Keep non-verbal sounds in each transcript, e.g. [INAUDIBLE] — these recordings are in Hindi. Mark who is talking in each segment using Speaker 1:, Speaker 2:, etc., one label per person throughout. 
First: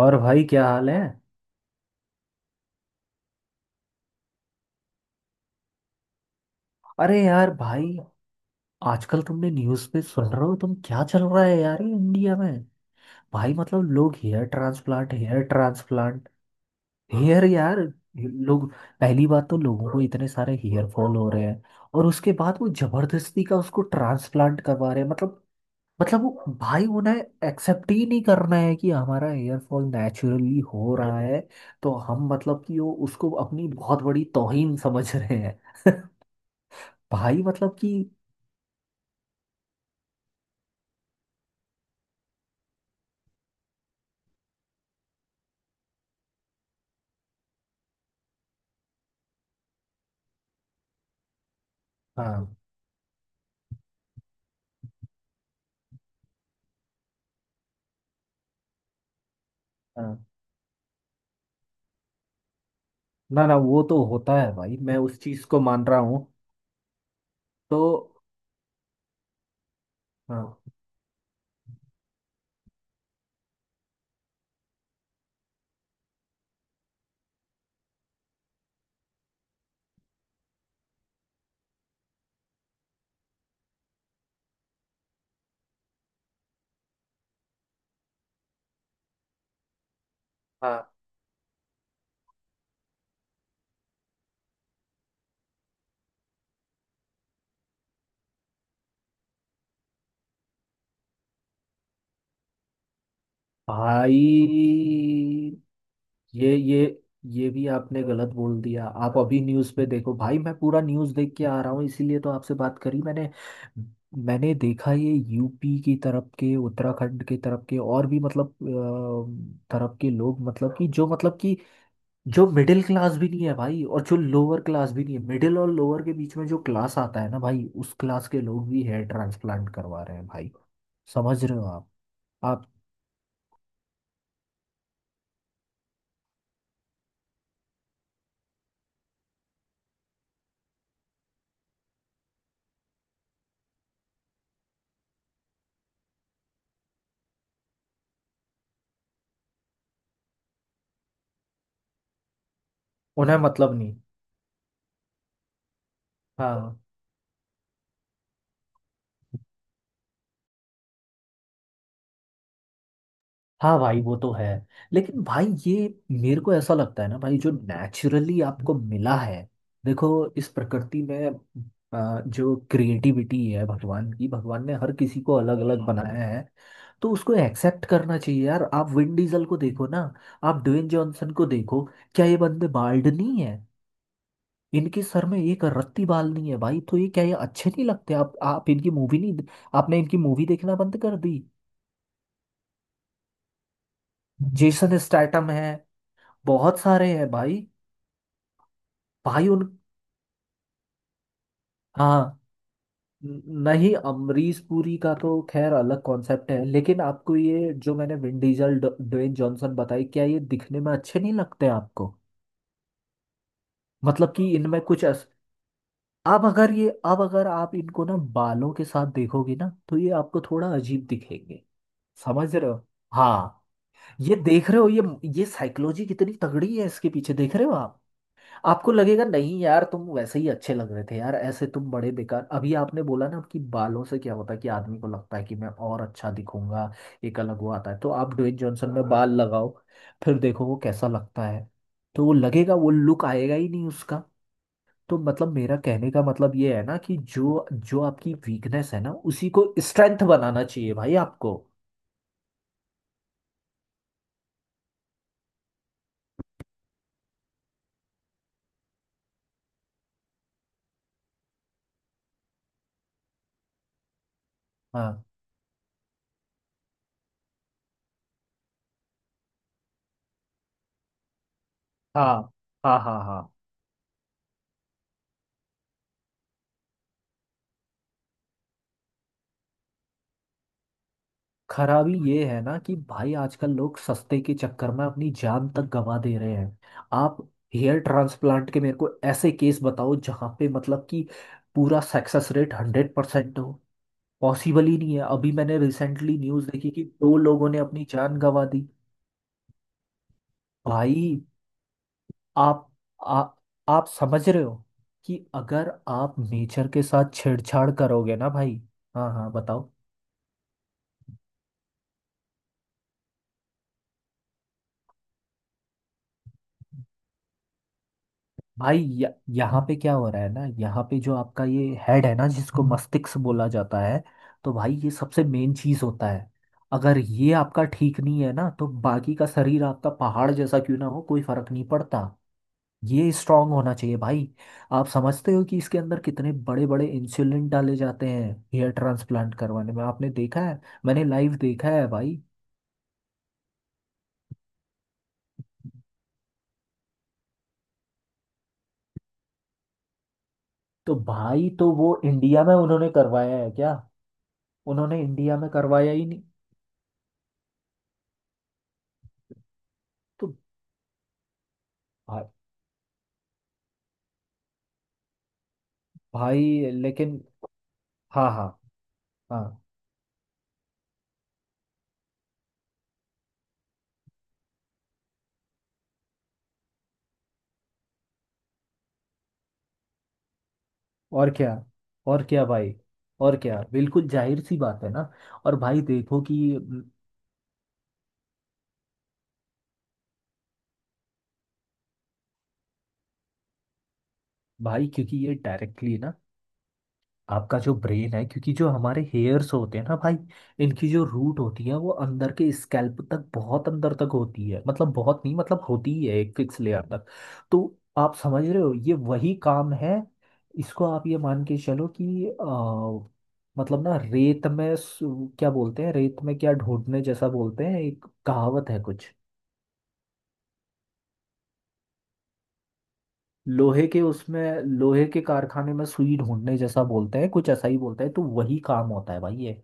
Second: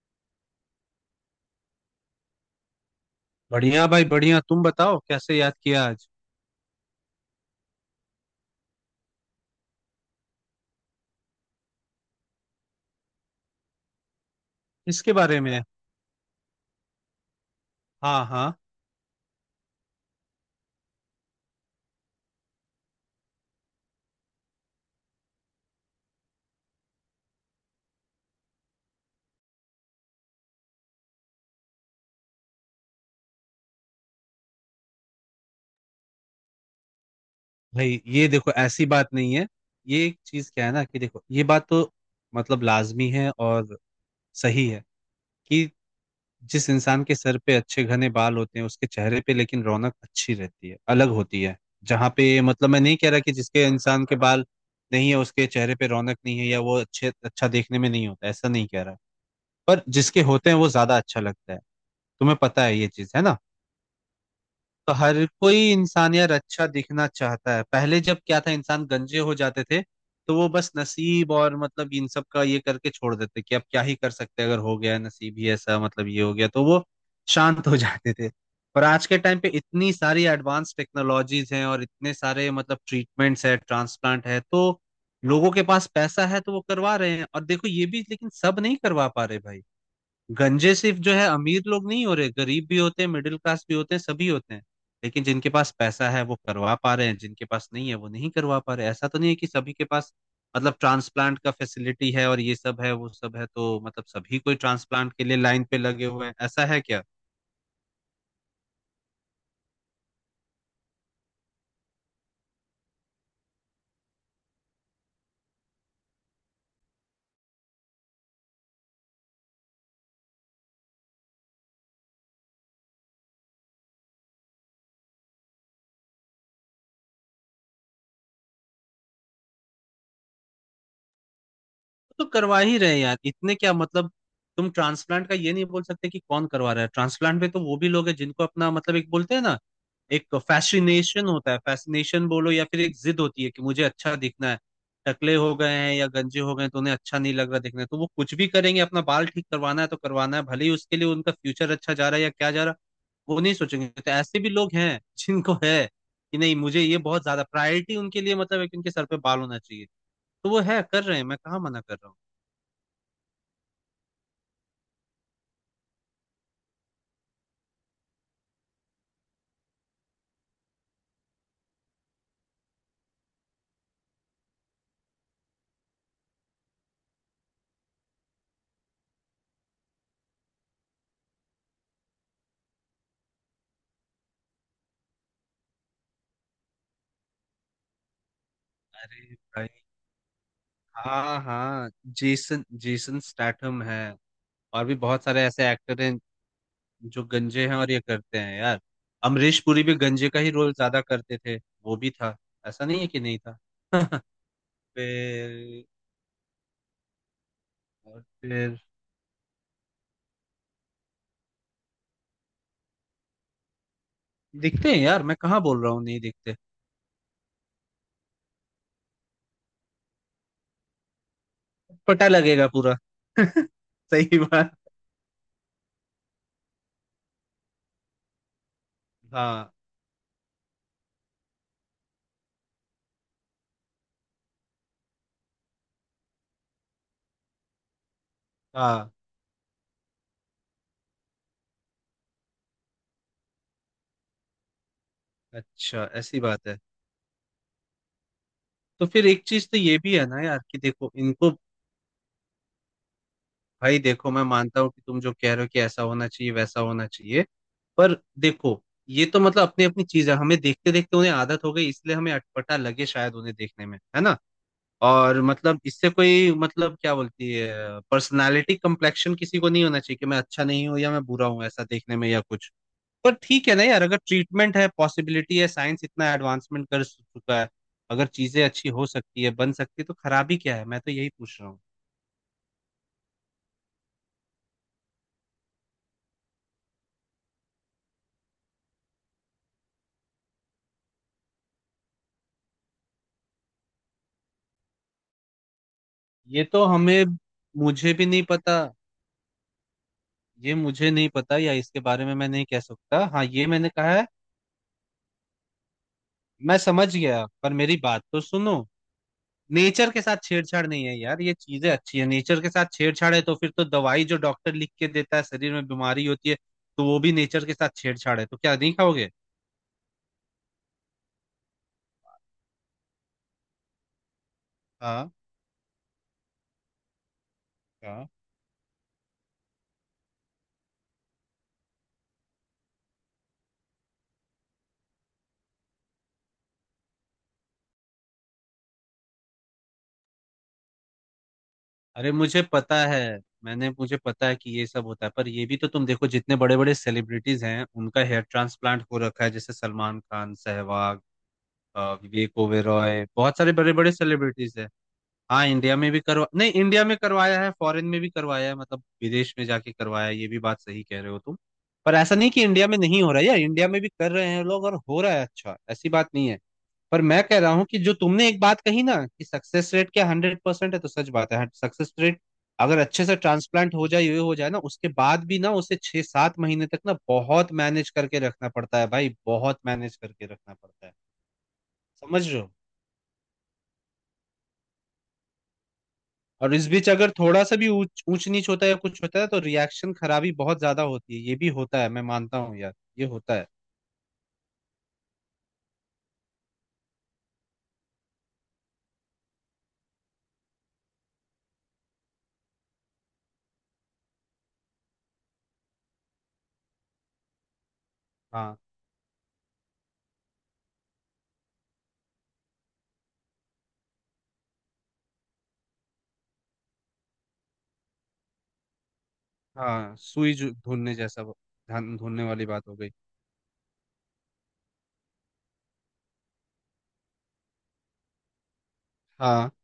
Speaker 1: और भाई क्या हाल है?
Speaker 2: बढ़िया भाई बढ़िया। तुम बताओ कैसे याद किया आज?
Speaker 1: अरे यार भाई, आजकल तुमने न्यूज़ पे सुन रहे हो तुम क्या चल रहा है यार ये इंडिया में? भाई मतलब लोग हेयर
Speaker 2: इसके
Speaker 1: ट्रांसप्लांट हेयर
Speaker 2: बारे में।
Speaker 1: ट्रांसप्लांट। हेयर यार।
Speaker 2: हाँ हाँ।
Speaker 1: लोग पहली बात तो लोगों को इतने सारे हेयर फॉल हो रहे हैं और उसके बाद वो जबरदस्ती का उसको ट्रांसप्लांट करवा रहे हैं। मतलब वो भाई उन्हें एक्सेप्ट ही नहीं करना है कि हमारा हेयर फॉल नेचुरली हो रहा है। तो हम मतलब कि वो उसको अपनी बहुत बड़ी तौहीन समझ रहे हैं। [LAUGHS] भाई मतलब
Speaker 2: भाई
Speaker 1: कि
Speaker 2: ये देखो, ऐसी बात नहीं है। ये एक चीज क्या है ना, कि देखो, ये बात तो मतलब लाजमी है। और सही है कि जिस इंसान के सर पे अच्छे घने बाल होते हैं उसके चेहरे पे लेकिन रौनक अच्छी रहती है, अलग होती है। जहाँ पे
Speaker 1: हाँ
Speaker 2: मतलब, मैं नहीं कह रहा कि जिसके इंसान के बाल नहीं है उसके चेहरे पे रौनक नहीं है या वो अच्छे अच्छा देखने में नहीं होता, ऐसा नहीं कह रहा। पर
Speaker 1: हाँ।
Speaker 2: जिसके होते हैं वो ज्यादा अच्छा लगता है। तुम्हें पता है, ये चीज है ना।
Speaker 1: ना ना वो तो होता है भाई,
Speaker 2: तो
Speaker 1: मैं उस
Speaker 2: हर
Speaker 1: चीज को
Speaker 2: कोई
Speaker 1: मान रहा
Speaker 2: इंसान
Speaker 1: हूँ।
Speaker 2: यार अच्छा दिखना चाहता है।
Speaker 1: तो
Speaker 2: पहले जब क्या था, इंसान गंजे हो जाते थे तो वो
Speaker 1: हाँ
Speaker 2: बस नसीब और मतलब इन सब का ये करके छोड़ देते कि अब क्या ही कर सकते हैं, अगर हो गया नसीब ही ऐसा मतलब ये हो गया तो वो शांत हो [LAUGHS] जाते थे। पर आज के टाइम पे इतनी सारी एडवांस टेक्नोलॉजीज हैं और इतने सारे मतलब ट्रीटमेंट्स है, ट्रांसप्लांट है, तो लोगों के पास पैसा है तो वो करवा रहे हैं। और देखो, ये भी लेकिन सब नहीं करवा पा रहे भाई। गंजे
Speaker 1: हाँ।
Speaker 2: सिर्फ जो है अमीर लोग नहीं हो रहे, गरीब भी होते हैं, मिडिल क्लास भी होते हैं, सभी होते हैं। लेकिन जिनके पास पैसा है वो करवा पा रहे हैं, जिनके पास नहीं है वो नहीं करवा पा रहे। ऐसा तो नहीं है कि सभी के पास मतलब ट्रांसप्लांट का फैसिलिटी है और ये सब है वो सब है, तो मतलब
Speaker 1: भाई
Speaker 2: सभी कोई ट्रांसप्लांट के लिए लाइन पे लगे हुए हैं,
Speaker 1: ये
Speaker 2: ऐसा है
Speaker 1: ये
Speaker 2: क्या?
Speaker 1: ये भी आपने गलत बोल दिया। आप अभी न्यूज़ पे देखो भाई, मैं पूरा न्यूज़ देख के आ रहा हूँ, इसीलिए तो आपसे बात करी मैंने। मैंने देखा ये यूपी की तरफ के, उत्तराखंड के तरफ के और भी मतलब तरफ के लोग, मतलब कि जो, मतलब कि जो मिडिल क्लास भी नहीं है भाई, और जो लोअर क्लास भी नहीं है, मिडिल और लोअर के बीच में जो क्लास आता है ना भाई, उस क्लास के लोग भी हेयर ट्रांसप्लांट करवा रहे हैं भाई। समझ रहे हो आप
Speaker 2: तो करवा
Speaker 1: आप
Speaker 2: ही रहे हैं यार, इतने क्या मतलब। तुम ट्रांसप्लांट का ये नहीं बोल सकते कि कौन करवा रहा है। ट्रांसप्लांट में तो वो भी लोग हैं जिनको अपना मतलब, एक बोलते हैं ना, एक फैसिनेशन होता है। फैसिनेशन बोलो या फिर एक जिद होती है कि मुझे अच्छा दिखना है। टकले हो गए हैं या गंजे हो गए हैं तो उन्हें अच्छा नहीं लग रहा, दिखना है तो वो कुछ भी करेंगे। अपना बाल ठीक करवाना है तो करवाना है, भले ही उसके लिए उनका फ्यूचर अच्छा जा रहा है या क्या जा रहा है,
Speaker 1: उन्हें
Speaker 2: वो नहीं
Speaker 1: मतलब
Speaker 2: सोचेंगे।
Speaker 1: नहीं।
Speaker 2: तो ऐसे भी लोग हैं [LAUGHS] जिनको है कि नहीं
Speaker 1: हाँ
Speaker 2: मुझे ये बहुत ज्यादा प्रायोरिटी उनके लिए मतलब है कि उनके सर पे बाल होना चाहिए। तो वो है, कर रहे हैं, मैं कहाँ मना कर रहा हूँ।
Speaker 1: हाँ भाई वो तो है। लेकिन भाई ये मेरे को ऐसा लगता है ना भाई, जो नेचुरली आपको मिला है। देखो, इस प्रकृति में जो क्रिएटिविटी है भगवान की, भगवान ने हर किसी को अलग अलग बनाया है। तो उसको एक्सेप्ट करना चाहिए यार। आप विन डीजल को देखो ना। आप ड्वेन जॉनसन को देखो। क्या ये बंदे बाल्ड नहीं है? इनके सर में एक रत्ती बाल नहीं है भाई। तो ये क्या, ये अच्छे नहीं लगते? आप इनकी मूवी
Speaker 2: अरे
Speaker 1: नहीं,
Speaker 2: भाई।
Speaker 1: आपने इनकी मूवी देखना बंद कर दी?
Speaker 2: हाँ हाँ। जेसन जेसन स्टैथम है। और भी
Speaker 1: जेसन
Speaker 2: बहुत सारे
Speaker 1: स्टैटम है।
Speaker 2: ऐसे एक्टर हैं
Speaker 1: बहुत सारे
Speaker 2: जो
Speaker 1: हैं भाई।
Speaker 2: गंजे हैं और ये करते हैं यार।
Speaker 1: भाई
Speaker 2: अमरीश
Speaker 1: उन
Speaker 2: पुरी भी गंजे का ही रोल ज्यादा करते थे। वो भी
Speaker 1: हाँ,
Speaker 2: था, ऐसा नहीं है कि नहीं
Speaker 1: न-
Speaker 2: था।
Speaker 1: नहीं,
Speaker 2: [LAUGHS]
Speaker 1: अमरीश पुरी का तो खैर
Speaker 2: फिर,
Speaker 1: अलग कॉन्सेप्ट है, लेकिन आपको ये जो मैंने
Speaker 2: और
Speaker 1: विन डीजल
Speaker 2: फिर
Speaker 1: ड्वेन जॉनसन बताई, क्या ये दिखने में अच्छे नहीं लगते आपको? मतलब कि इनमें
Speaker 2: दिखते हैं
Speaker 1: कुछ
Speaker 2: यार, मैं कहाँ बोल रहा हूँ नहीं
Speaker 1: अब
Speaker 2: दिखते,
Speaker 1: अगर ये, अब अगर आप इनको ना बालों के साथ देखोगे ना, तो ये आपको थोड़ा अजीब दिखेंगे।
Speaker 2: पता
Speaker 1: समझ
Speaker 2: लगेगा
Speaker 1: रहे हो?
Speaker 2: पूरा।
Speaker 1: हाँ।
Speaker 2: [LAUGHS]
Speaker 1: ये
Speaker 2: सही
Speaker 1: देख
Speaker 2: बात।
Speaker 1: रहे हो, ये साइकोलॉजी कितनी तगड़ी है इसके पीछे, देख रहे हो आप? आपको लगेगा, नहीं
Speaker 2: हाँ
Speaker 1: यार तुम वैसे ही अच्छे लग रहे थे यार, ऐसे तुम बड़े बेकार। अभी आपने बोला ना कि बालों से क्या होता है कि आदमी को लगता है कि मैं और अच्छा दिखूंगा, एक अलग वो आता है। तो आप ड्वेन जॉनसन में
Speaker 2: हाँ।
Speaker 1: बाल लगाओ, फिर देखो वो कैसा लगता है। तो वो लगेगा, वो लुक आएगा ही नहीं उसका। तो मतलब मेरा
Speaker 2: अच्छा,
Speaker 1: कहने का
Speaker 2: ऐसी
Speaker 1: मतलब
Speaker 2: बात
Speaker 1: ये
Speaker 2: है।
Speaker 1: है ना कि जो जो आपकी वीकनेस है
Speaker 2: तो
Speaker 1: ना,
Speaker 2: फिर एक
Speaker 1: उसी
Speaker 2: चीज
Speaker 1: को
Speaker 2: तो ये भी
Speaker 1: स्ट्रेंथ
Speaker 2: है ना यार
Speaker 1: बनाना
Speaker 2: कि
Speaker 1: चाहिए
Speaker 2: देखो
Speaker 1: भाई
Speaker 2: इनको।
Speaker 1: आपको।
Speaker 2: भाई देखो, मैं मानता हूँ कि तुम जो कह रहे हो कि ऐसा होना चाहिए वैसा होना चाहिए, पर देखो, ये तो मतलब अपनी अपनी चीज है। हमें देखते देखते उन्हें आदत हो गई, इसलिए हमें अटपटा लगे, शायद उन्हें देखने में है ना।
Speaker 1: हाँ
Speaker 2: और मतलब इससे कोई मतलब क्या बोलती है, पर्सनालिटी कम्प्लेक्शन किसी को नहीं होना चाहिए कि मैं अच्छा नहीं हूँ या मैं बुरा हूँ, ऐसा देखने में
Speaker 1: हाँ
Speaker 2: या कुछ।
Speaker 1: हाँ। हाँ
Speaker 2: पर
Speaker 1: हाँ।
Speaker 2: ठीक है ना यार, अगर ट्रीटमेंट है, पॉसिबिलिटी है, साइंस इतना एडवांसमेंट कर चुका है, अगर चीजें अच्छी हो सकती है, बन सकती है, तो खराबी क्या है? मैं तो यही पूछ रहा हूँ।
Speaker 1: खराबी ये है ना कि भाई आजकल लोग सस्ते के चक्कर में अपनी जान तक गंवा दे रहे हैं। आप हेयर ट्रांसप्लांट के मेरे को ऐसे केस बताओ जहाँ पे मतलब कि पूरा सक्सेस रेट 100% हो। पॉसिबल ही नहीं है। अभी मैंने रिसेंटली
Speaker 2: ये
Speaker 1: न्यूज़
Speaker 2: तो
Speaker 1: देखी कि
Speaker 2: हमें,
Speaker 1: दो लोगों ने अपनी
Speaker 2: मुझे भी
Speaker 1: जान
Speaker 2: नहीं
Speaker 1: गंवा
Speaker 2: पता।
Speaker 1: दी
Speaker 2: ये मुझे नहीं
Speaker 1: भाई।
Speaker 2: पता या इसके बारे में मैं नहीं कह
Speaker 1: आप
Speaker 2: सकता,
Speaker 1: आ,
Speaker 2: हाँ ये मैंने
Speaker 1: आप
Speaker 2: कहा है।
Speaker 1: समझ रहे हो कि अगर आप
Speaker 2: मैं
Speaker 1: नेचर के
Speaker 2: समझ
Speaker 1: साथ
Speaker 2: गया, पर
Speaker 1: छेड़छाड़
Speaker 2: मेरी बात
Speaker 1: करोगे
Speaker 2: तो
Speaker 1: ना
Speaker 2: सुनो।
Speaker 1: भाई। हाँ हाँ बताओ।
Speaker 2: नेचर के साथ छेड़छाड़ नहीं है यार, ये चीजें अच्छी है। नेचर के साथ छेड़छाड़ है तो फिर तो दवाई जो डॉक्टर लिख के देता है शरीर में बीमारी होती है तो वो भी नेचर के साथ छेड़छाड़ है, तो क्या नहीं
Speaker 1: भाई
Speaker 2: खाओगे?
Speaker 1: यहाँ पे क्या हो रहा है ना, यहाँ पे जो आपका ये हेड है ना जिसको मस्तिष्क बोला जाता है, तो भाई ये
Speaker 2: हाँ
Speaker 1: सबसे मेन चीज होता है। अगर ये आपका ठीक
Speaker 2: हाँ।
Speaker 1: नहीं है ना, तो बाकी का शरीर आपका पहाड़ जैसा क्यों ना हो, कोई फर्क नहीं पड़ता। ये स्ट्रांग होना चाहिए भाई। आप समझते हो कि इसके अंदर कितने बड़े बड़े इंसुलिन डाले जाते हैं हेयर ट्रांसप्लांट करवाने में? आपने देखा है? मैंने लाइव देखा है
Speaker 2: अरे
Speaker 1: भाई।
Speaker 2: मुझे पता है। मैंने मुझे पता है कि ये सब होता है, पर ये भी तो तुम देखो, जितने बड़े बड़े सेलिब्रिटीज हैं उनका हेयर ट्रांसप्लांट हो रखा है, जैसे सलमान खान,
Speaker 1: तो
Speaker 2: सहवाग,
Speaker 1: भाई तो वो
Speaker 2: विवेक
Speaker 1: इंडिया में उन्होंने
Speaker 2: ओबेरॉय,
Speaker 1: करवाया
Speaker 2: बहुत
Speaker 1: है
Speaker 2: सारे
Speaker 1: क्या?
Speaker 2: बड़े बड़े सेलिब्रिटीज है।
Speaker 1: उन्होंने इंडिया
Speaker 2: हाँ,
Speaker 1: में
Speaker 2: इंडिया में
Speaker 1: करवाया
Speaker 2: भी
Speaker 1: ही नहीं।
Speaker 2: करवा नहीं, इंडिया में करवाया है, फॉरेन में भी करवाया है, मतलब विदेश में जाके करवाया है, ये
Speaker 1: तो
Speaker 2: भी बात सही कह रहे हो तुम। पर ऐसा
Speaker 1: भा,
Speaker 2: नहीं कि इंडिया में नहीं हो रहा है यार, इंडिया में भी कर रहे हैं लोग और हो रहा है, अच्छा ऐसी बात नहीं है।
Speaker 1: भाई
Speaker 2: पर
Speaker 1: लेकिन
Speaker 2: मैं कह रहा हूँ कि जो तुमने
Speaker 1: हाँ
Speaker 2: एक
Speaker 1: हाँ
Speaker 2: बात कही ना कि
Speaker 1: हाँ
Speaker 2: सक्सेस रेट क्या 100% है, तो सच बात है, सक्सेस रेट अगर अच्छे से ट्रांसप्लांट हो जाए ये हो जाए ना, उसके बाद भी ना उसे 6-7 महीने तक ना बहुत मैनेज करके रखना पड़ता है भाई, बहुत मैनेज करके रखना पड़ता है।
Speaker 1: और क्या, और
Speaker 2: समझ रहे
Speaker 1: क्या
Speaker 2: हो।
Speaker 1: भाई, और क्या, बिल्कुल जाहिर सी बात है ना। और भाई देखो
Speaker 2: और
Speaker 1: कि
Speaker 2: इस बीच अगर थोड़ा सा भी ऊंच ऊंच नीच होता है या कुछ होता है तो रिएक्शन खराबी बहुत ज्यादा होती है, ये भी होता है, मैं मानता हूँ यार, ये होता है।
Speaker 1: भाई क्योंकि ये डायरेक्टली ना आपका जो ब्रेन है, क्योंकि जो हमारे हेयर्स होते हैं ना भाई, इनकी जो रूट होती है वो अंदर के स्कैल्प तक बहुत अंदर तक होती है, मतलब बहुत नहीं, मतलब होती ही है एक फिक्स लेयर तक। तो आप समझ
Speaker 2: हाँ
Speaker 1: रहे हो, ये वही काम है। इसको आप ये मान के चलो कि मतलब ना, रेत में क्या बोलते हैं, रेत में क्या ढूंढने जैसा बोलते हैं, एक कहावत है कुछ।
Speaker 2: हाँ। सुई ढूंढने जैसा धान ढूंढने वाली बात हो गई।
Speaker 1: लोहे के उसमें लोहे के कारखाने में सुई ढूंढने जैसा बोलते हैं, कुछ ऐसा ही बोलते हैं। तो वही काम होता है भाई
Speaker 2: हाँ
Speaker 1: ये।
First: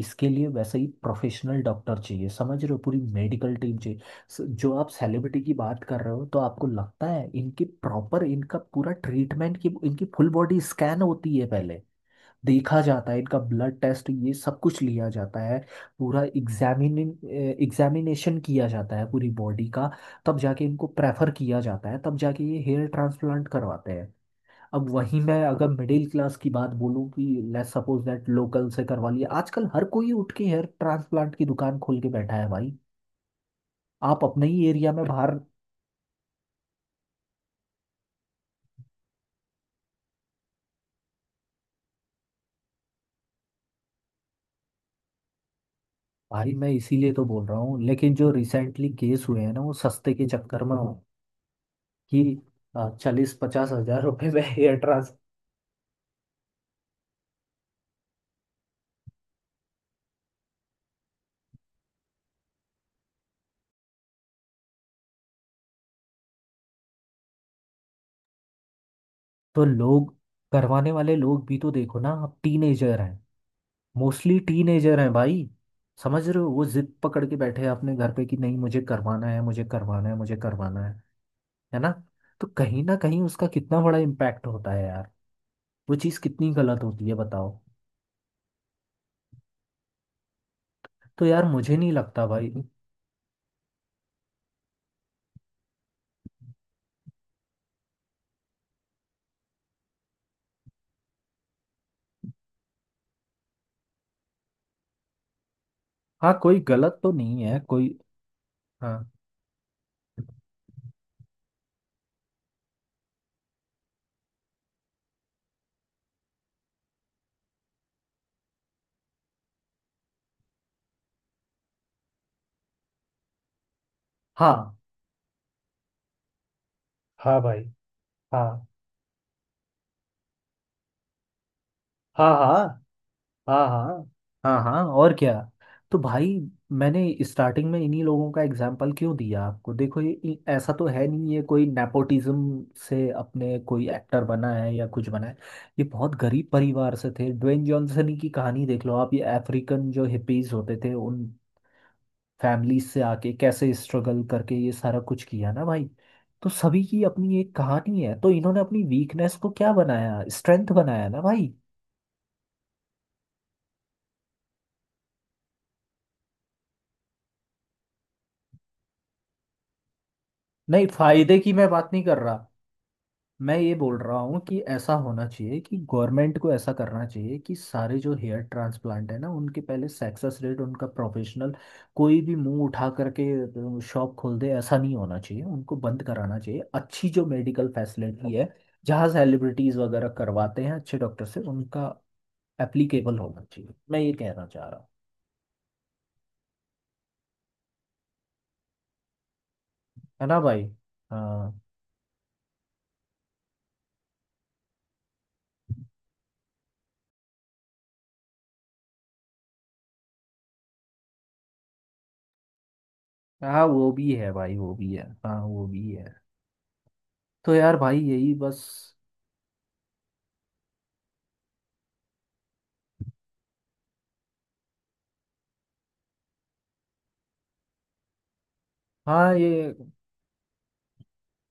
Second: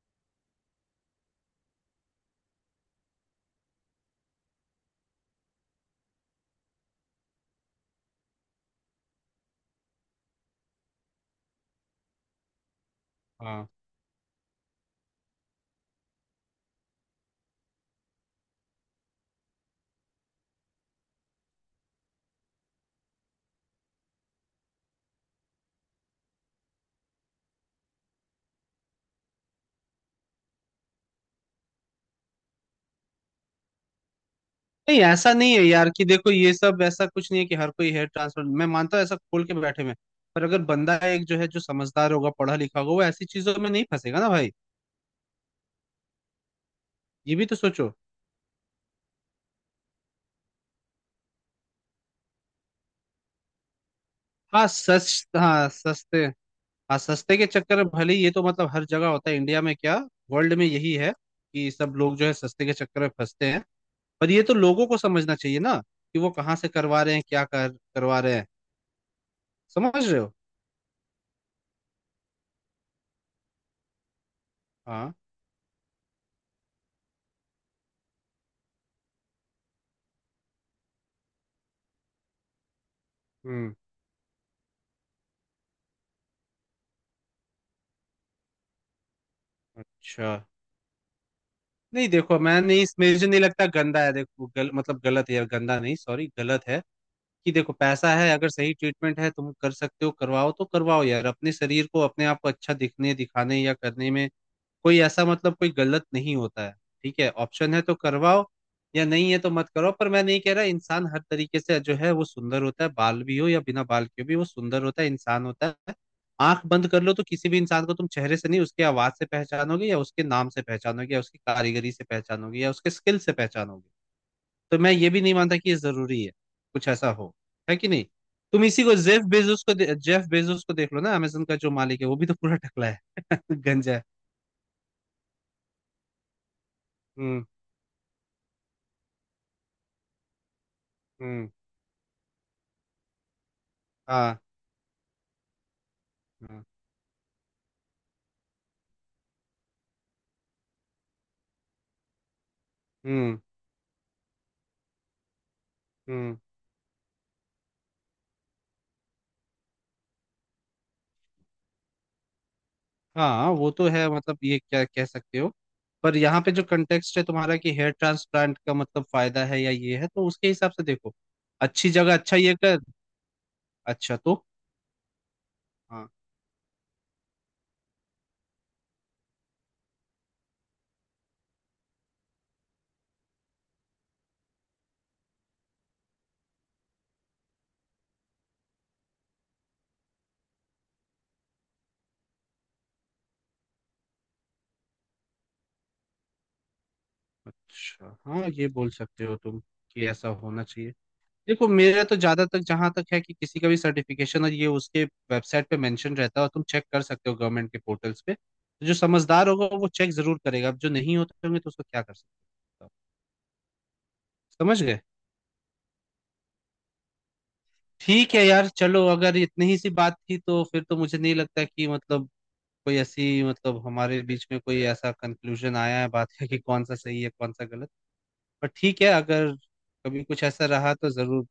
Speaker 1: इसके लिए वैसे ही प्रोफेशनल डॉक्टर चाहिए, समझ रहे हो? पूरी मेडिकल टीम चाहिए। जो आप सेलिब्रिटी की बात कर रहे हो, तो आपको लगता है इनकी प्रॉपर, इनका पूरा ट्रीटमेंट की इनकी फुल बॉडी स्कैन होती है पहले, देखा जाता है, इनका
Speaker 2: हाँ।
Speaker 1: ब्लड टेस्ट, ये सब कुछ लिया जाता है, पूरा एग्जामिन एग्जामिनेशन किया जाता है पूरी बॉडी का, तब जाके इनको प्रेफर किया जाता है, तब जाके ये हेयर ट्रांसप्लांट करवाते हैं। अब वहीं मैं अगर मिडिल क्लास की बात बोलूँ कि लेट्स सपोज दैट लोकल से करवा लिया, आजकल हर कोई उठ के हेयर ट्रांसप्लांट की दुकान खोल के बैठा है भाई। आप अपने ही एरिया
Speaker 2: नहीं,
Speaker 1: में
Speaker 2: ऐसा
Speaker 1: बाहर
Speaker 2: नहीं है यार, कि देखो ये सब ऐसा कुछ नहीं है कि हर कोई हेयर ट्रांसफर मैं मानता हूँ ऐसा खोल के बैठे में। पर अगर बंदा एक जो है जो समझदार होगा, पढ़ा लिखा होगा वो ऐसी चीजों में नहीं फंसेगा ना भाई।
Speaker 1: भाई, मैं इसीलिए तो
Speaker 2: ये
Speaker 1: बोल
Speaker 2: भी तो
Speaker 1: रहा हूँ,
Speaker 2: सोचो।
Speaker 1: लेकिन जो रिसेंटली केस हुए हैं ना वो सस्ते के चक्कर में हो कि 40-50 हज़ार रुपए में
Speaker 2: हाँ
Speaker 1: हेयर
Speaker 2: सच। हाँ सस्ते। हाँ, सस्ते के चक्कर में, भले ही ये तो मतलब हर जगह होता है, इंडिया में क्या, वर्ल्ड में यही है कि सब लोग जो है सस्ते के चक्कर में फंसते हैं। पर ये तो लोगों को समझना चाहिए ना कि वो कहाँ से करवा रहे हैं, क्या कर करवा रहे हैं।
Speaker 1: तो
Speaker 2: समझ
Speaker 1: लोग,
Speaker 2: रहे हो।
Speaker 1: करवाने वाले लोग भी तो देखो ना, आप टीनेजर हैं, मोस्टली टीनेजर हैं
Speaker 2: हाँ।
Speaker 1: भाई। समझ रहे हो, वो जिद पकड़ के बैठे हैं अपने घर पे कि नहीं मुझे करवाना है, मुझे करवाना है, मुझे करवाना है ना? तो कहीं ना कहीं उसका
Speaker 2: हम्म।
Speaker 1: कितना बड़ा इम्पैक्ट होता है यार, वो चीज़ कितनी गलत होती है बताओ।
Speaker 2: अच्छा।
Speaker 1: तो यार मुझे नहीं
Speaker 2: नहीं
Speaker 1: लगता
Speaker 2: देखो,
Speaker 1: भाई।
Speaker 2: मैं नहीं इसमें मुझे नहीं लगता गंदा है, देखो मतलब गलत है यार, गंदा नहीं, सॉरी गलत है। कि देखो, पैसा है अगर, सही ट्रीटमेंट है, तुम कर सकते हो करवाओ तो करवाओ यार, अपने शरीर को, अपने आप को अच्छा दिखने दिखाने या करने में कोई ऐसा मतलब कोई गलत
Speaker 1: हाँ
Speaker 2: नहीं
Speaker 1: कोई
Speaker 2: होता है।
Speaker 1: गलत तो
Speaker 2: ठीक है,
Speaker 1: नहीं है
Speaker 2: ऑप्शन है तो
Speaker 1: कोई।
Speaker 2: करवाओ,
Speaker 1: हाँ
Speaker 2: या नहीं है तो मत करो। पर मैं नहीं कह रहा, इंसान हर तरीके से जो है वो सुंदर होता है, बाल भी हो या बिना बाल के भी वो सुंदर होता है, इंसान होता है। आंख बंद कर लो तो किसी भी इंसान को तुम चेहरे से नहीं, उसके आवाज से पहचानोगे या उसके नाम से पहचानोगे या उसकी कारीगरी से पहचानोगे या उसके स्किल से पहचानोगे।
Speaker 1: हाँ
Speaker 2: तो मैं ये भी नहीं मानता कि ये जरूरी है कुछ ऐसा हो,
Speaker 1: हाँ भाई।
Speaker 2: है कि नहीं। तुम
Speaker 1: हाँ
Speaker 2: इसी को, जेफ बेजोस को देख लो ना, अमेजन का जो मालिक है वो भी
Speaker 1: हाँ
Speaker 2: तो
Speaker 1: हाँ।
Speaker 2: पूरा टकला है [LAUGHS]
Speaker 1: हाँ
Speaker 2: गंजा है।
Speaker 1: हाँ हाँ हाँ और क्या। तो भाई मैंने
Speaker 2: हम्म
Speaker 1: स्टार्टिंग में इन्हीं लोगों का एग्जाम्पल क्यों दिया आपको? देखो ये ऐसा तो है नहीं, ये
Speaker 2: हम्म।
Speaker 1: कोई नेपोटिज्म से अपने कोई एक्टर
Speaker 2: हाँ
Speaker 1: बना है या कुछ बना है। ये बहुत गरीब
Speaker 2: हाँ,
Speaker 1: परिवार से थे। ड्वेन जॉनसन की कहानी देख लो आप, ये अफ्रीकन जो हिपीज होते थे उन फैमिली से आके
Speaker 2: हम्म
Speaker 1: कैसे स्ट्रगल करके ये सारा कुछ किया ना भाई।
Speaker 2: हम्म।
Speaker 1: तो सभी की अपनी एक कहानी है। तो इन्होंने अपनी वीकनेस को क्या बनाया? स्ट्रेंथ बनाया ना भाई।
Speaker 2: हाँ वो तो है, मतलब ये क्या कह सकते हो। पर यहाँ पे जो कंटेक्स्ट है तुम्हारा कि हेयर ट्रांसप्लांट का मतलब फायदा है या ये है, तो उसके हिसाब से
Speaker 1: नहीं,
Speaker 2: देखो।
Speaker 1: फायदे की मैं बात
Speaker 2: अच्छी
Speaker 1: नहीं
Speaker 2: जगह,
Speaker 1: कर
Speaker 2: अच्छा
Speaker 1: रहा।
Speaker 2: ये कर।
Speaker 1: मैं ये बोल रहा
Speaker 2: अच्छा
Speaker 1: हूँ
Speaker 2: तो,
Speaker 1: कि ऐसा होना चाहिए कि
Speaker 2: हाँ।
Speaker 1: गवर्नमेंट को ऐसा करना चाहिए कि सारे जो हेयर ट्रांसप्लांट है ना उनके पहले सक्सेस रेट, उनका प्रोफेशनल, कोई भी मुंह उठा करके शॉप खोल दे ऐसा नहीं होना चाहिए, उनको बंद कराना चाहिए। अच्छी जो मेडिकल फैसिलिटी है जहाँ सेलिब्रिटीज़ वगैरह करवाते हैं अच्छे डॉक्टर से उनका एप्लीकेबल होना चाहिए, मैं ये कहना चाह रहा हूँ।
Speaker 2: अच्छा हाँ, ये बोल सकते हो तुम कि
Speaker 1: है
Speaker 2: ऐसा
Speaker 1: ना
Speaker 2: होना
Speaker 1: भाई?
Speaker 2: चाहिए।
Speaker 1: हाँ,
Speaker 2: देखो, मेरा तो ज्यादा तक जहां तक है कि किसी का भी सर्टिफिकेशन और ये उसके वेबसाइट पे मेंशन रहता है, और तुम चेक कर सकते हो गवर्नमेंट के पोर्टल्स पे, तो जो समझदार होगा वो चेक जरूर करेगा, अब जो नहीं होते होंगे तो उसको क्या कर सकता हो।
Speaker 1: हाँ वो भी है भाई, वो
Speaker 2: समझ
Speaker 1: भी
Speaker 2: गए।
Speaker 1: है, हाँ वो भी है। तो यार भाई यही
Speaker 2: ठीक है
Speaker 1: बस।
Speaker 2: यार चलो, अगर इतनी ही सी बात थी तो फिर तो मुझे नहीं लगता कि मतलब कोई ऐसी, मतलब हमारे बीच में कोई ऐसा कंक्लूजन आया है बात का कि कौन सा सही है कौन सा गलत। पर ठीक है,
Speaker 1: हाँ
Speaker 2: अगर
Speaker 1: ये।
Speaker 2: कभी कुछ ऐसा रहा तो जरूर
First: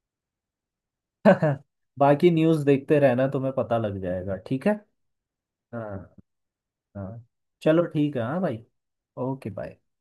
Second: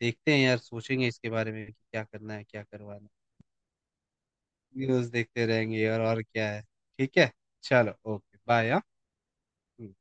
Speaker 2: देखते हैं यार, सोचेंगे इसके बारे
Speaker 1: [LAUGHS]
Speaker 2: में कि क्या
Speaker 1: बाकी
Speaker 2: करना है क्या
Speaker 1: न्यूज़ देखते
Speaker 2: करवाना
Speaker 1: रहना, तुम्हें पता लग जाएगा, ठीक है?
Speaker 2: है। न्यूज़ देखते रहेंगे यार,
Speaker 1: हाँ।
Speaker 2: और क्या है। ठीक
Speaker 1: हाँ।
Speaker 2: है।
Speaker 1: चलो
Speaker 2: चलो,
Speaker 1: ठीक है,
Speaker 2: ओके
Speaker 1: हाँ भाई।
Speaker 2: बाय।
Speaker 1: Okay bye.